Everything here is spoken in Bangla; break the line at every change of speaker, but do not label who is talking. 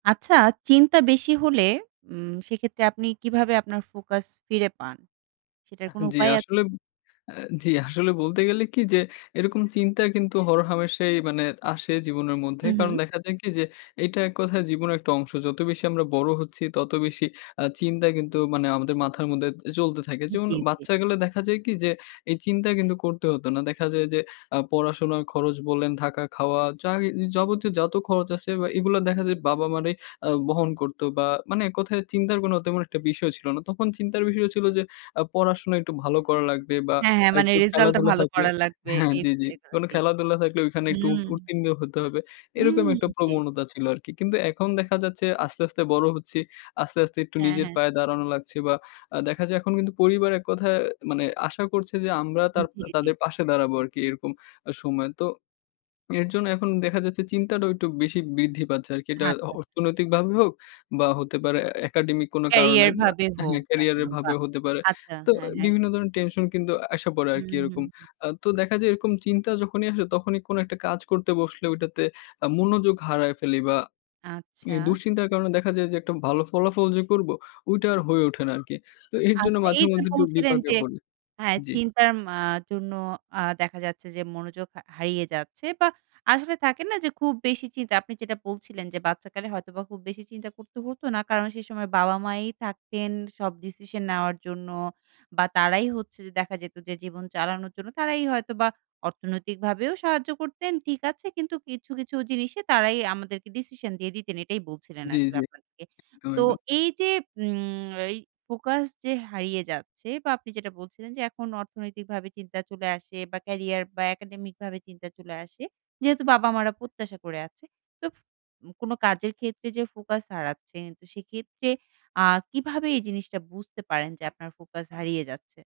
আচ্ছা, চিন্তা বেশি হলে উম সেক্ষেত্রে আপনি কিভাবে আপনার ফোকাস ফিরে পান? সেটার
আ
কোনো
জি
উপায় আছে?
আসলে এ জি আসলে বলতে গেলে কি যে এরকম চিন্তা কিন্তু হরহামেশাই মানে আসে জীবনের মধ্যে।
হু,
কারণ
হু।
দেখা যায় কি যে এটা এক কথায় জীবনের একটা অংশ। যত বেশি আমরা বড় হচ্ছি তত বেশি আ চিন্তা কিন্তু মানে আমাদের মাথার মধ্যে চলতে থাকে। যেমন
জি, জি।
বাচ্চাকালে দেখা যায় কি যে এই চিন্তা কিন্তু করতে হতো না। দেখা যায় যে আ পড়াশোনার খরচ বলেন থাকা খাওয়া যা যাবতীয় যত খরচ আছে বা এগুলো দেখা যায় বাবা মারাই আ বহন করত বা মানে এককথায় চিন্তার কোনো তেমন একটা বিষয় ছিল না। তখন চিন্তার বিষয় ছিল যে আ পড়াশোনা একটু ভালো করা লাগবে বা
হ্যাঁ, হ্যাঁ। মানে
একটু
রেজাল্টটা
খেলাধুলা
ভালো
থাকবে
করা লাগবে
হ্যাঁ
এই
জি, জি।
[unintelligible]
কোনো
জি।
খেলাধুলা থাকলে ওইখানে
হু।
একটু উ উত্তীর্ণ হতে হবে। এরকম
হুম,
একটা
জি।
প্রবণতা ছিল আরকি। কিন্তু এখন দেখা যাচ্ছে আস্তে, আস্তে বড় হচ্ছি। আস্তে, আস্তে একটু
হ্যাঁ,
নিজের
হ্যাঁ।
পায়ে দাঁড়ানো লাগছে বা আ দেখা যায় এখন কিন্তু পরিবার এক কথায় মানে আশা করছে যে আমরা তার
জি, জি।
তাদের পাশে দাঁড়াবো আরকি এরকম সময়। তো এর জন্য এখন দেখা যাচ্ছে চিন্তাটাও একটু বেশি বৃদ্ধি পাচ্ছে আরকি। এটা
আচ্ছা, আচ্ছা।
অর্থনৈতিকভাবে হোক বা হতে পারে এ একাডেমিক কোন কারণে
ক্যারিয়ার
বা
ভাবে হোক
ক্যারিয়ার এর
দেখানো বা
ভাবে হতে পারে।
আচ্ছা।
তো
হ্যাঁ, হ্যাঁ।
বিভিন্ন ধরনের টেনশন কিন্তু আইসা পড়ে
হু,
আরকি
হু,
এরকম।
হু।
আ তো দেখা যায় এরকম চিন্তা যখনই আসে তখনই কোন একটা কাজ করতে বসলে ঐটাতে আ মনোযোগ হারায় ফেলি বা এব
আচ্ছা।
দুশ্চিন্তার কারণে দেখা যায় যে একটা ভালো ফলাফল যে করব ওইটা আর হয়ে ওঠে না আরকি। তো এর জন্য
আচ্ছা
মাঝে
এই যে
মধ্যে একটু
বলছিলেন
বিপাকে
যে
পড়ি।
হ্যাঁ
জি।
চিন্তার আ জন্য আ দেখা যাচ্ছে যে মনোযোগ হা হারিয়ে যাচ্ছে বা আসলে থাকে না যে খুব বেশি চিন্তা। আপনি যেটা বলছিলেন যে বাচ্চাকালে হয়তোবা খুব বেশি চিন্তা করতে হতো না কারণ সেই সময় বাবা মায়াই থাকতেন সব ডিসিশন নেওয়ার জন্য বা তারাই হচ্ছে যে দেখা যেত যে জীবন চালানোর জন্য তারাই হয়তো বা অর্থনৈতিক ভাবেও সাহায্য করতেন। ঠিক আছে কিন্তু কিছু, কিছু জিনিসে তারাই আমাদেরকে ডিসিশন দিয়ে দিতেন এটাই বলছিলেন
জি,
আসলে
জি।
আপনাদেরকে।
একদম,
তো
একদম।
এই যে উম এই ফোকাস যে হারিয়ে যাচ্ছে বা আপনি যেটা বলছিলেন যে এখন অর্থনৈতিক ভাবে চিন্তা চলে আসে বা ক্যারিয়ার বা একাডেমিক ভাবে চিন্তা চলে আসে। যেহেতু বাবা মা রা প্রত্যাশা করে আছে। তো কোন কাজের ক্ষেত্রে যে ফোকাস হারাচ্ছে সেক্ষেত্রে আ কিভাবে এই জিনিসটা বুঝতে পারেন যে আপনার ফোকাস হারিয়ে যাচ্ছে।